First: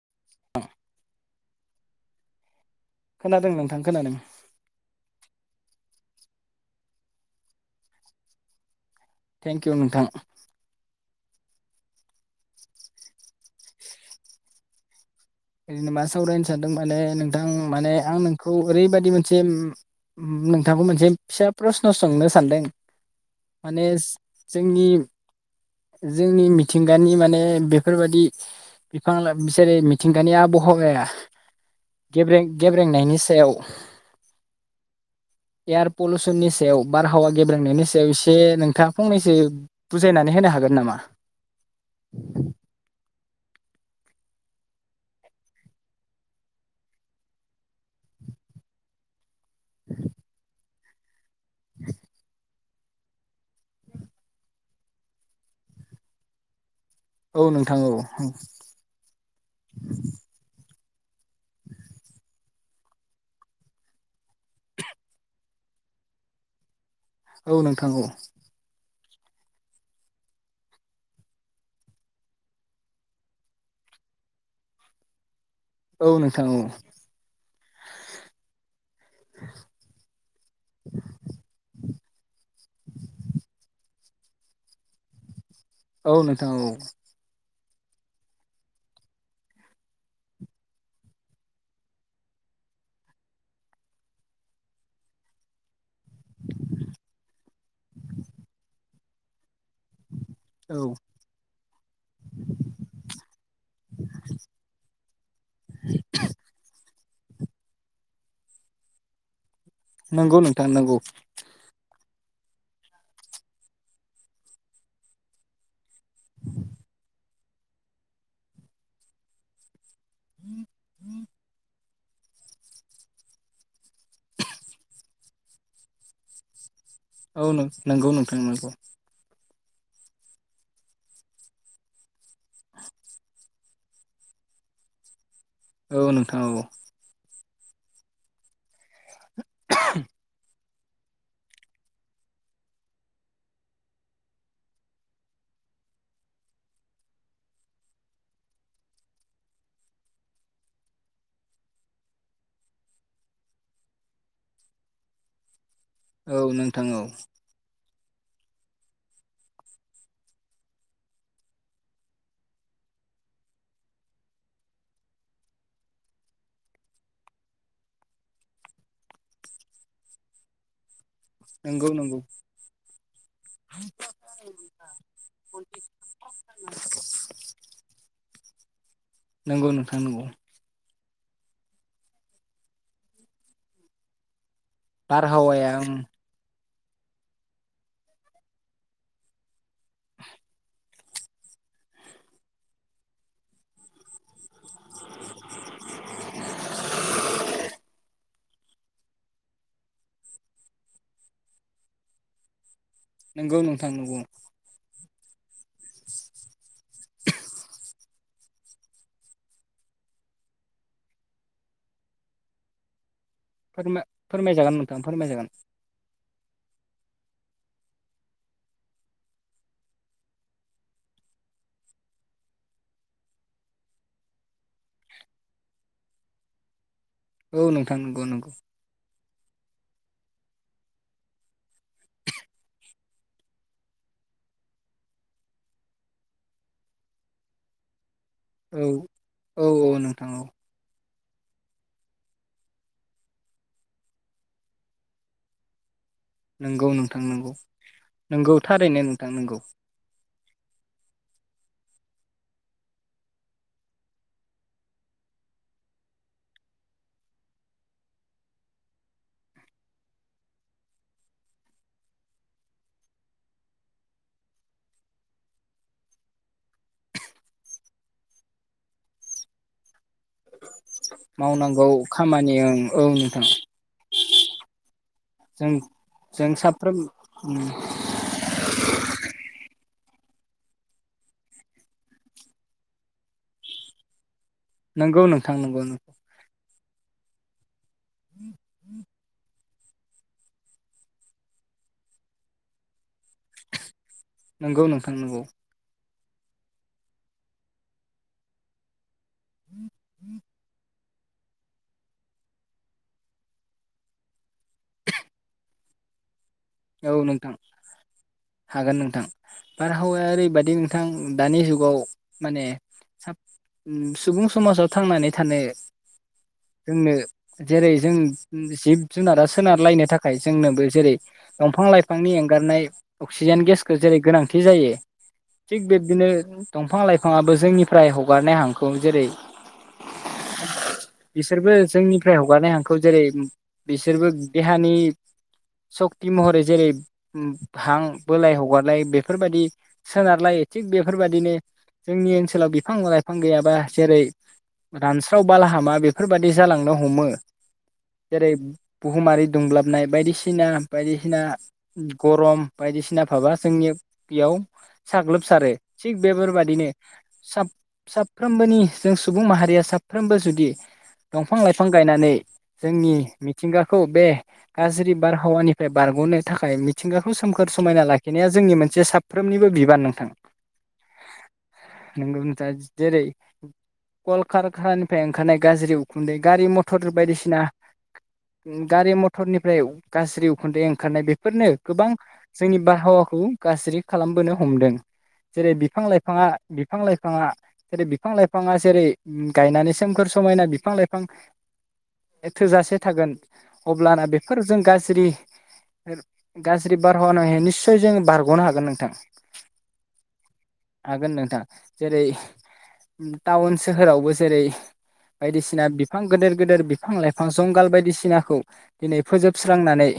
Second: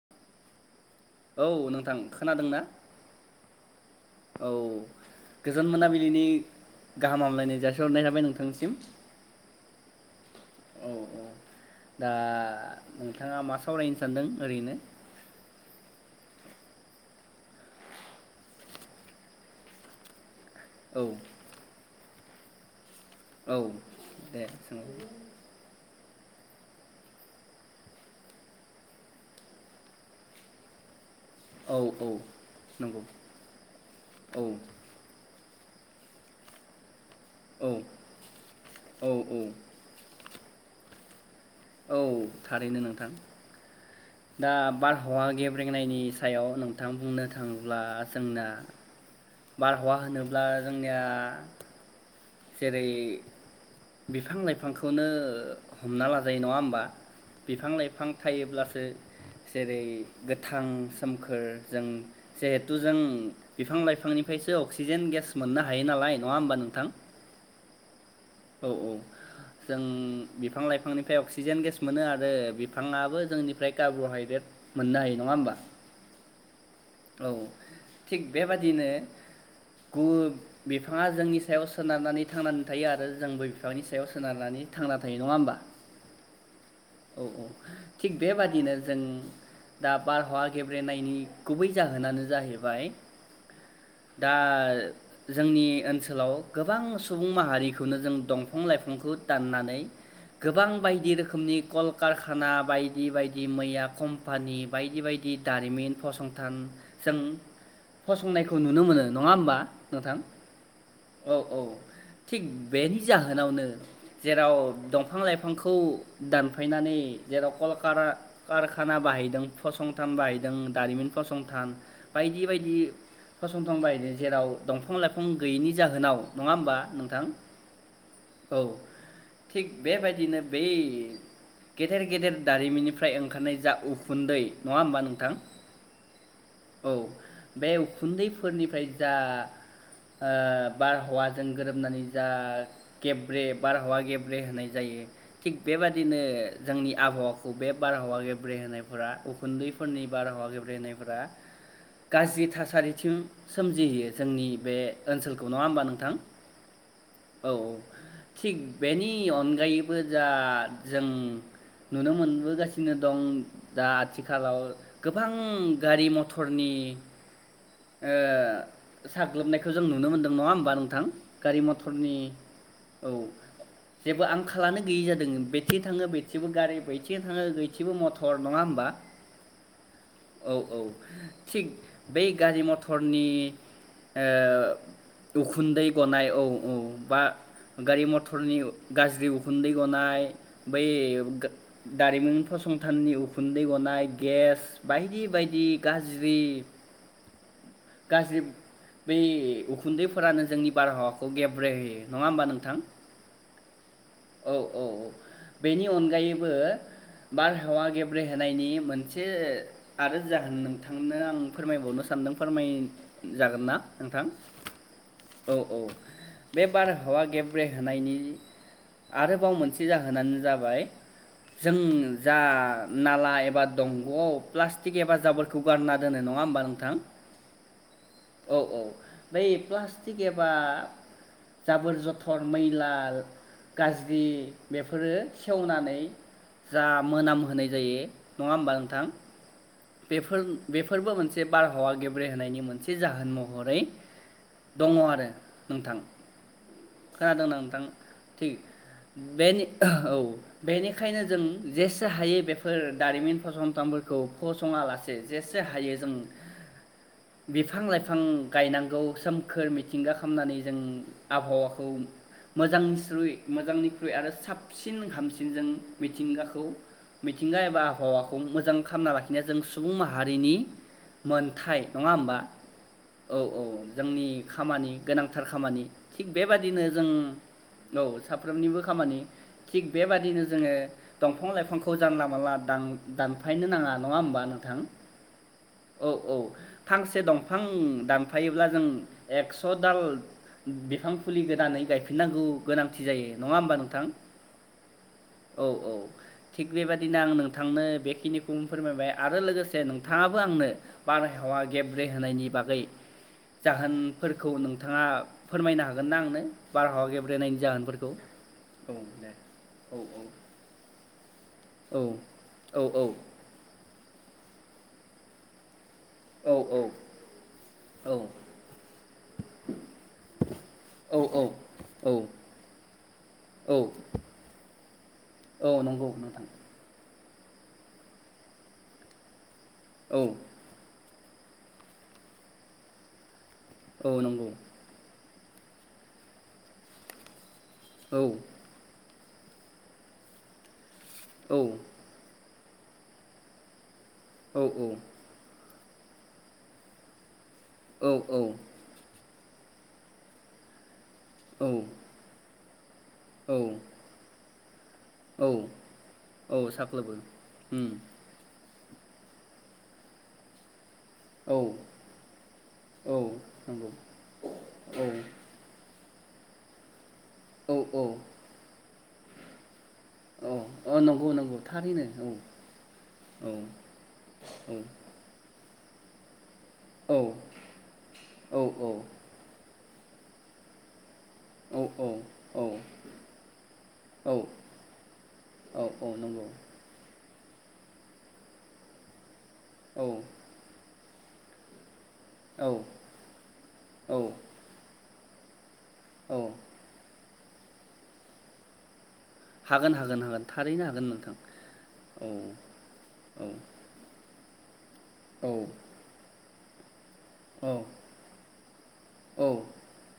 [inaudible] औ नोंथां खोनादों ना? खोनादों नोंथां खोनादों। गोजोन मोनाबिलिनि गाहाम हामलायनाय जासिहरनाय थाबाय नोंथांनिसिम। थेंक इउ नोंथां। औ औ दा नोंथाङा मा सावरायनो सानदों ओरैनो? ओरैनो मा सावरायनो सानदों माने नोंथां माने आं नोंखौ ओरैबायदि मोनसे नोंथांखौ औ मोनसे फिसा प्रसन' सोंनो सान्दों। औ माने दे सों जोंनि। जोंनि मिथिंगानि माने बेफोरबादि बिफां लाइ जेरै थिंगानिया आबहावाया औ औ गेब्रें नंगौ गेब्रेंनायनि सायाव औ एयार फुलसननि सायाव बारहावा औ गेब्रेंनायनि सायाव एसे नोंथां औ फंनैसो औ बुजायनानै होनो हा हागोन नामा? औ थारैनो नोंथां। दा बारहावा गेब्रेंनायनि सायाव नोंथां बुंनो थाङोब्ला जोंना बारहावा होनोब्ला जोंनिया [inaudible] जेरै बिफां लाइफांखौनो हमना लाजायो नङा होमबा? औ बिफां नोंथां औ लाइफां थायोब्लासो जेरै गोथां सोमखोर जों जिहेथु जों बिफां लाइफांनिफ्रायसो अक्सिजेन गेस मोननो हायो नालाय नङा होमबा नोंथां? औ नोंथां औ। अ जों बिफां लाइफांनिफ्राय अक्सिजेन गेस मोनो आरो बिफाङाबो जोंनिफ्राय कार्ब्रहाइद्रेट मोननो हायो नङा होमबा? औ नोंथां औ औ थिग बेबादिनो गु बिफाङा जोंनि सायाव सोनारनानै थांनानै थायो आरो बिफांनि सायाव सोनारनानै थांना थायो नङा होमबा? औ नोंथां औ। औ थिग बेबादिनो जों दा बारहावा गेब्रेनायनि गुबै जाहोनानो जाहैबाय दा जोंनि ओनसोलाव गोबां सुबुं माहारि खौनो जों दंफां लाइफांखौ दाननानै गोबां औ बायदि रोखोमनि कलकारखाना बायदि बायदि मैया कम्पानि बायदि बायदि दारिमिन फसंथान जों फसंनायखौ नुनो मोनो नङा होमबा? नोंथां नोंगौ नोंथां नोंगौ। औ औ थिग बेनि जाहोनावनो जेराव दंफां लाइफांखौ दानफायनानै जेराव कलकारा कारखाना बाहायदों फसं थान बाहायदों दारिमिन फसंथान बायदि बायदि फसंथान बायनो जेराव दंफां लाइफां गैयैनि जाहोनाव नङा होमबा? नोंथां औ नों नोंगौ नोंथां औ नोंगौ। थिग बेबायदिनो बै गेदेर गेदेर दारिमिननिफ्राय ओंखारनाय जा उखुन्दै नङा होमबा नोंथां? औ नोंथां औ। बे उखुन्दैफोरनिफ्राय जा ओ बारहवाजों गोरोबनानै जा गेब्रे बारहावा गेब्रे होनाय जायो थिग बेबादिनो जोंनि आबहावाखौ बे बारहावा गेब्रे होनायफ्रा उखुन्दै फोरनि बारहावा गेब्रे होनायफोरा गाज्रि थासारिथिं सोमजि होयो जोंनि बे ओनसोलखौ नङा होनबा नों औ नोंथां औ। औ औ थिग बेनि नगायैबो जा जों नुनो मोनबोगासिनो दं जा आथिखालाव गोबां गारिमठरनि ओ साग्लोबनायखो जों नुनो मोनदों नङा होमबा नोंथां? गारि नंगौ मथरनि नंगौ औ जेबो आंखालानो गैयि जादों। बेथिं बैथिं बो गारि बिथिं थांओ बैथिं बो मथर सर नङा होमबा? नोंगौ नोंथां नोंगौ। औ औ थिग बे गारि मथरनि ओ बारहावाया उखुन्दै गनाय औ औ बा गारि मथरनि गाज्रि उखुन्दै गनाय बै गा दारिमिन फसंथाननि उखुन्दै गनाय गेस बायदि बायदि गाज्रि गाज्रि बै उखुन्दैफोरानो जोंनि बारहावाखौ गेब्रे होयो नङा होमबा नोंथां? नोंगौ नोंथां नंगौ। औ औ बेनि अनगायैबो बारहावा गेब्रेहोनायनि मोनसे आरो जाहोन नोंथांनो आं फोरमायबावनो सानदों फोरमाय जागोन ना नोंथां फोरमा-फोरमायजागोन नोंथां फोरमायजागोन। औ औ बे बारहावा गेब्रे होनोनायनि आरोबाव मोनसे जाहोनानो जाबाय जों जा नाला एबा दंग आव प्लास्टिक एबा जाबोरखौ गारना दोनो नङा होमबा नोंथां? औ नोंथां नंगौ नंगौ। औ औ बै प्लास्टिक एबा जाबोर जथर मैला गाज्रि बेफोरो सेवनानै जा मोनामहोनाय जायो नङाहोनबा औ नोंथां? औ औ नोंथां बेफोन औ बेफोरबो मोनसे [unintelligible] से बारहावा गेब्रेहोनायनि मोनसे जाहोन महरै दङ आरो नोंथां। नोंगौ नोंथां नंगौ खोनादोंना नोंथां थिग नंगौ थारैनो नोंथां नोंगौ। बेनि औ बेनिखायनो जों जेसे हायो बेफोर दारिमिन फसंथानफोरखौ फसङा लासे जेसे हायो जों नेया जों सुबुं माहा हारिनि मोनथाय मावनांगौ नङा होमबा? खामानि ओं औ नोंथां औ जोंनि खामानि गोनांथार जों खामानि थिग जों बेबादिनो साफ्रोम जों औ साफ्रोमनिबो खामानि थिग बेबादिनो जोङो दंफां लाइफांखौ जानला मोनानला दान-दानफायनो नाङा। नङा होनबा नों नंगौ नोंथां नंगौ नोंगौ। फांसे दंफां दानफायोब्ला जों एक्स स' दाल बिफां फुलि गोदानै गायफिननांगौ गोनांथि जायो नङा होमबा नोंथां? नंगौ नोंथां नंगौ औ औ थिग बेबादिनो आं नोंथांनो बेखिनिखौ फोरमायबाय आरो लोगोसे नोंथाङाबो आंनो बारहावा गेब्रे होनायनि बागै जाहोनफोरखौ नोंथाङा फोरमायनो हागोन ना आंनो? बारहावा औ नोंथां गेब्रेनायनि जाहोनफोरखौ औ हागोन नोंथां दे औ बारहावाया ओरैबायदि नोंथां दानि जुगाव औ माने औ साब ओम सुबुं समाजाव थांनानै थानो औ जोंनो जेरै औ जों जिब जुनारा सोनारलायनो थाखाय जोंनोबो जेरै दंफां औ लाइफांनि एंगारनाय अक्सिजेन औ गेसखौ जेरै गोनांथि जायो औ थिग नंगौ बिब्दिनो नोंथां दंफां लाइ फाङाबो जोंनिफ्राय हगारनाय हांखौ जेरै औ बिसोरबो जोंनिफ्राय हगारनाय हांखौ जेरै औ बिसोरबो नंगौ देहानि सक्ति महरै जेरै उम हां औ बोलाय हगारलाय बेफ बेफोरबायदि सोनारलाय थिग बेफोरबायदिनो औ जोंनि ओनसो ओनसोलाव बिफां लाइफां गैयाबा जेरै औ रानस्राव बालाहामा बेफोरबायदि जालांनो हमो औ जेरै बुहुमारि दुंब्लाबनाय बायदिसिना बायदिसिना औ गरम बायदिसिना भाबा औ जोंनिया बेयाव औ साग्लोबसारो थिग औ बेफोरबायदिनो साख्लोबो उम सा-साफ्रोमबोनि जों सुबुं माहारिया साफ्रोमबो जुदि औ दंफां लाइफां गायनानै जोंनि औ नंगौ मिथिंगाखौ बे औ गाज्रि बारहावानि बारग'नो थाखाय मिथ मिथिंगाखौ सोमखोर औ औ समायना लाखिनाया जोंनि मोनसे साब सफ्रोमनिबो बि बान नोंथां औ अ नंगौ नंगौ थारैनो नंगौ नोंथां जेरै औ औ कलकारखानानिफ्राय ओंखारनाय गाज्रि उखुन्दै गारि मथर औ बायदिसिना औ गारि मथरनिफ्राय उ गास्रिउ खुनदै ओंखारनाय बे फोरनो औ गोबां औ जोंनि बारहावाखौ गाज्रि औ खालामबोनो हमदों जेरै औ बिफां औ नंगौ लाइफाङा बिफां लाइ फाङा जरै बिफां लाइफाङा जेरै उम गायनानै औ सोमखोर समायना बिफां लाइ फां औ थोजासे थागोन औ अब्लाना बेफोरजों गाज्रि सोर औ गाज्रि बार [unintelligible] निस्सय जों बारग'नो हागोन नोंथां। हागोन हागोन हागोन थारैनो हागोन नोंथां जेरै औ औ टाउन सोहोरावबो जेरै औ बायदिसिना बिफां गोदोर गोदोर बि फां लाइफां औ जंगाल बायदिसिनाखौ दिनै औ फोजोबस्रांनानै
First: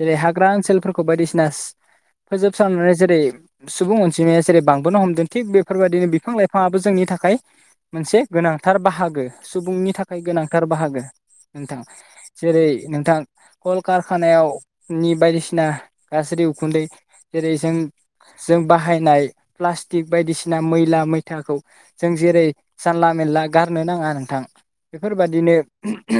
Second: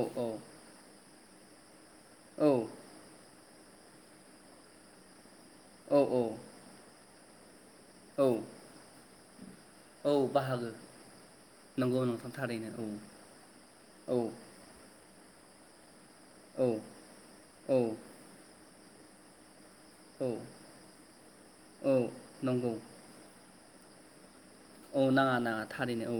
जेरै हाग्रा ओनसोलफोरखौ बायदिसिना सि औ फोजोबस्रांनानै जेरै सुबुं अनजिमाया‌ जेरै बांबोनो हमदों थिग औ बेफोरबायदिनो औ बिफां लाइफाङाबो जोंनि थाखाय मोनसे औ गोनांथार बाहागो। सुबुंनि थाखाय गोनांथार बाहागो नोंथां नंगौ नोंथां जेरै थारैनो नोंथां कलकार औ थानायाव नि बायदिसि ना। गाज्रि औ उखुनदै जेरै जों औ जों बाहायनाय। प्लास्टिक औ बायदिसिना मैला मैथाखौ औ जों जेरै नंगौ जानला मेनला गारनो नाङा नोंथां। औ नाङा बेफोरबादिनो नाङा थारैनो औ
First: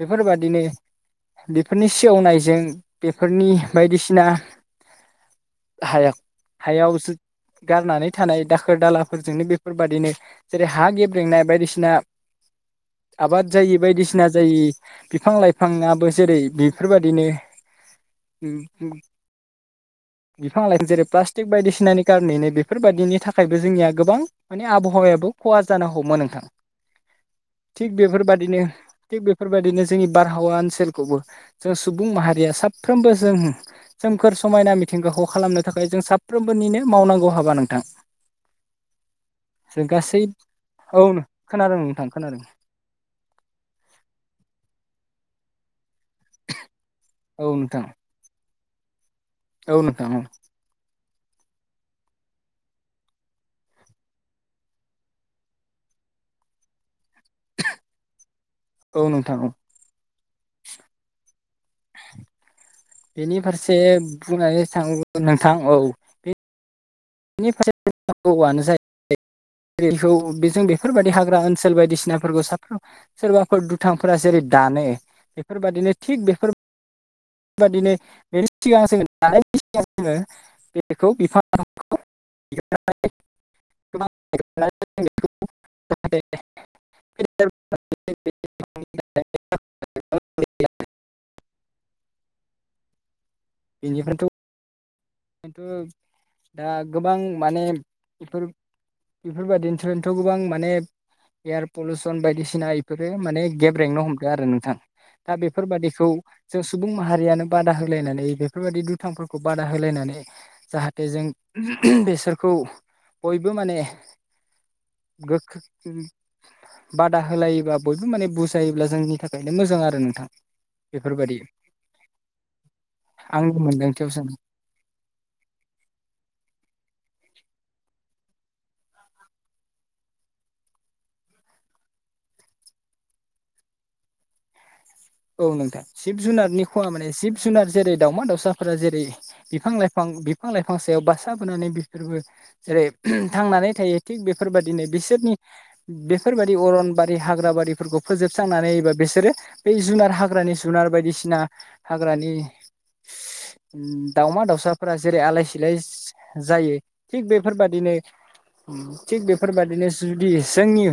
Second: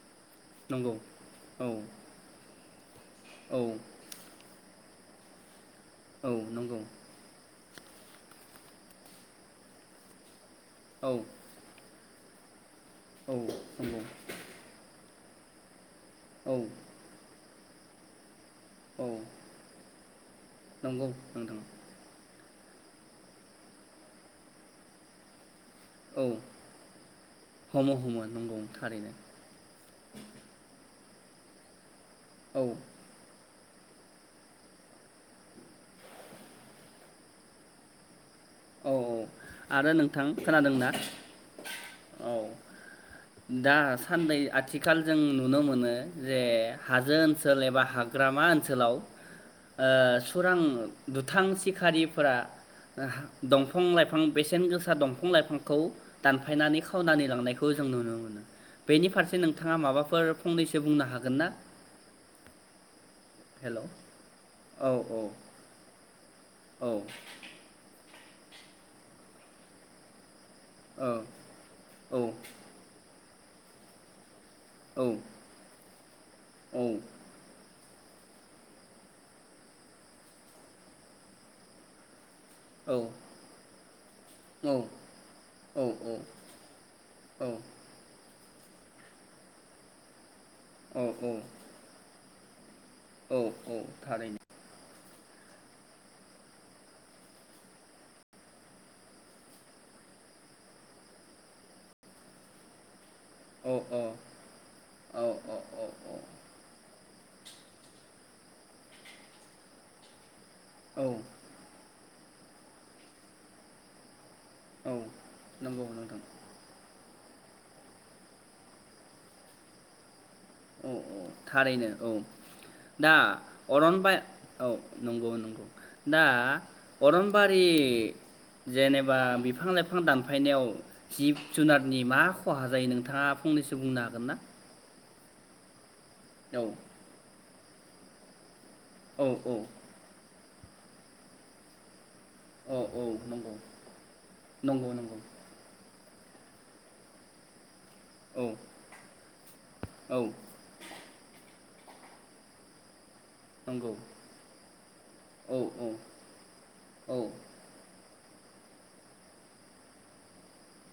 बेफोरबादिनो। नंगौ औ बेफोरनि सेवनाय जों बेफोरनि औ बायदिसिना। हायग औ नंगौ हायावसो। गारनानै थानाय दाखोर दालाफोरजोंनो बेफोरबादिनो। जेरै हा औ गेब्रेंनाय बायदिसिना। औ आबाद जायि नंगौ बायदिसिना जायि। बिफां लाइफां नियाबो जेरै औ बिफोरबादिनो। उम हम। औ बिफां लाइ फा जेरै नंगौ प्लास्टिक नोंथां बायदिसिनानि खारनैनो बे फोर बायदिनि थाखायबो जोंनिया गोबां माने आबहावायाबो खहा जानो हमो औ नोंथां थिग हमो हमो नंगौ बेफोरबायदिनो थारैनो थिग बेफोरबायदिनो जोंनि बारहावा ओनसोल खौबो जों सु बुं माहारिया औ साफ्रोमबो जों सोमखोर समायना मिथ थिंगाखौ खालामनो थाखाय जों साफ्रोमबोनिनो मावनांगौ हाबा नोंथां। औ औ जों आरो गासै नोंथां खोनादोंना औ खोनादों नोंथां औ खोनादों दा साननै आथिखाल जों नुनो मोनो‌ जे हाजो औ ओनसोल एबा नोंथां हाग्रामा ओन सोलाव। औ ओ नोंथां औ सुरां दुथां सिखारिफोरा ओ हा दंफां लाइफां बेसेन गोसा दंफां लाइफांखौ दानफायनानै खो खावनानै लांनायखौ जों नुनो मोनो औ बेनि फारसे नोंथां औ नोंथाङा माबाफोर फ फंनैसो बुंनो हागोन ना? बेनि फारसे हेल' औ बुंनानै औ थांङोबो नोंथां औ। औ। [unintelligible] गोबावानो जायो बेखौ जों औ बेफोरबायदि हाग्रा ओनसोल बायदिसिनाफोरखौ औ साफ्रोम सोरबाफोर दुथांफोरा जेरै दानो औ बेफोरबायादिनो थिग बेफोर बादिनो बेनि सिगां जोङो दानायनि सिगां जोङो बेखौ बिफांखौ। औ [unintelligible] [unintelligible] औ औ। बेनिफ्रायथ' थारैनो दाथ' दा गोबां माने बेफोर बेफोरबायदिनिफ्रायथ' गोबां माने एयार पलुउसन बायदिसिना बेफोर माने औ गेब औ रेंनो हमदों आरो नोंथां औ दा औ बेफोरबादिखौ औ जों सुबुं माहारियानो बादा होलायनानै बेफोरबायदि दुथांफोरखौ बादा होलायनानै [unintelligible] जाहाथे औ जों बेसोर खौ बयबो माने औ नंगौ [unintelligible] नोंथां बादा होलायोबा बयबो माने बुजायोब्ला जोंनि थाखायनो मोजां आरो नोंथां। औ औ बेफोरबायदि थारैनो औ दा आंनि अरन मोनदांथियाव बाइ जों औ। नंगौ नंगौ दा अरनबारि जेनेबा बिफां लाइफां दानफायनायाव जिब जुनारनि मा खहा जायो नोंथाङा फंनैसो बुंनो हागोन ना? औ नोंथां। जिब जुनारनि औ खहा माने जिब जुनार जेरै दावमा दाउसा। फोर जेरै औ बिफां लाइफां बिफां लाइफां सायाव बासा बोनानै बिसोरबो औ जेरै औ नंगौ थांनानै थायो थिग बेफोरबायादिनो नंगौ नंगौ बिसोरनि बेफोरबायदि अरनबारि हाग्रा बारिफोरखौ औ फोजोबस्रांनानैबा बिसोरो जुनार औ हाग्रानि जुनार बायदिसिना हाग्रानि नंगौ दावमा दाउसाफोरा जेरै आलाय औ सिलाय जायो औ थिग बेफोरबादिनो थिग बेफोरबायादिनो जुदि जोंनि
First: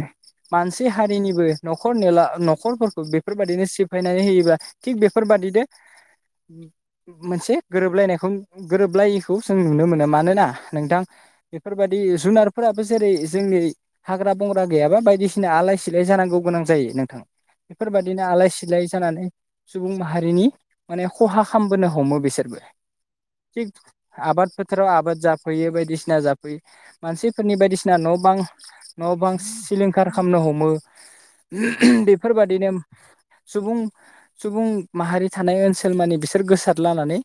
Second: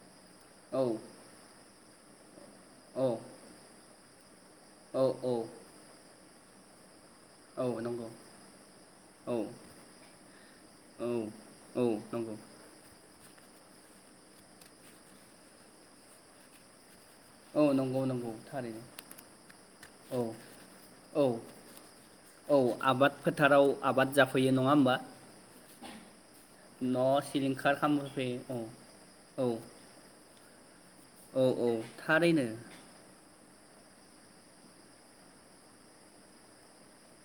मानसि औ हारिनिबो नख खर न'ला न खर फोरखौ औ बेफोर सिफायनानै होयोबा थिग औ बेफोरबादि दे औ [unintelligible] मोनसे औ नंगौ गोरोबलायनायखौ गोरोबलायैखौ औ जों नुनो मोनो मानोना नोंथां औ औ बेफोरबायदि नंगौ जुनारफोराबो जेरै जोंनि हाग्रा बंग्रा गैयाबा बायदिसिना आलाय सिलाय जानांगौ गोनां जायो नों औ बेफोरबा नंगौ दिनो नंगौ आलाय थारैनो सिलाय जानानै सुबुं माहारिनि माने औ औ खहा खालामबोनो हमो औ बिसोरबो आबाद फोथाराव थिग आबाद जाफैयो नङा फोथाराव होमबा आबाद जाफैयो बायदिसिना जाफैयो न' मानसिफोरनि सिलिंखार बायदिसिना न' बां खालामफैयो औ न' बां औ सिलिंखार खालामनो हमो औ औ थारैनो बेफोरबादिनो सुबुं सुबुं माहारि थानाय ओनसोल मानि बिसोर गोसार लानानै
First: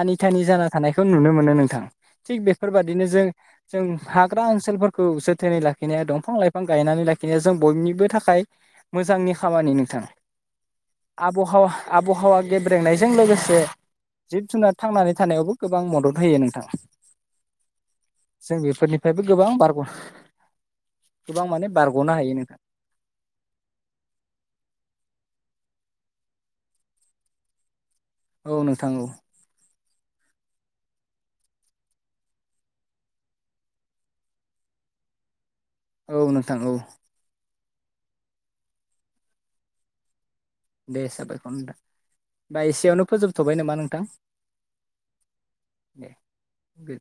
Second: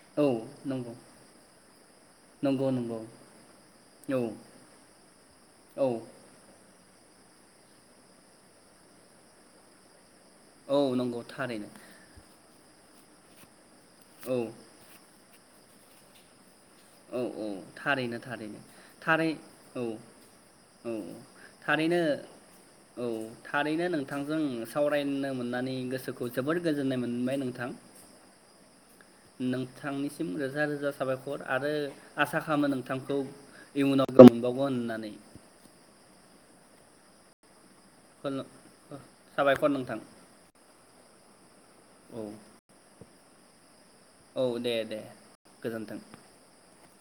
आनि औ थानि जाना नंगौ थानायखौ नुनो मोनो नोंथां थिग नंगौ नंगौ बेफोरबायादिनो जों जों औ हाग्रा ओनसोलफोरखौ जोथोनै औ लाखिनाया दंफां लाइफां गायनानै लाखिनाया जों बयनिबो थाखाय मोजांनि खामानि नोंथां। औ नंगौ आब'हावा थारैनो आब'हावा गेब्रेंनायजों लोगोसे औ जिब जुनार थांनानै थानायावबो गोबां मदद होयो नोंथां। औ औ थारैनो जों थारैनो बेफोरनिफ्रायबो थारै गोबां बारग' औ औ औ गोबां माने थारैनो बारग'नो हायो नोंथां औ थारैनो नोंथांजों सावरायनो मोननानै गोसोखौ जोबोर गोजोननाय मोनबाय नोंथां। औ नोंथां औ। नोंथांनिसिम रोजा रोजा साबायखर आरो आसा खालामो नोंथांखौ इयुनाव मोनबावगोन होननानै। औ नोंथां औ। साबायखर नोंथां। दे साबायखर नों। औ बा एसेयावनो फोजोब थबाय नामा नों औ दे दे गोजोन्थों। गो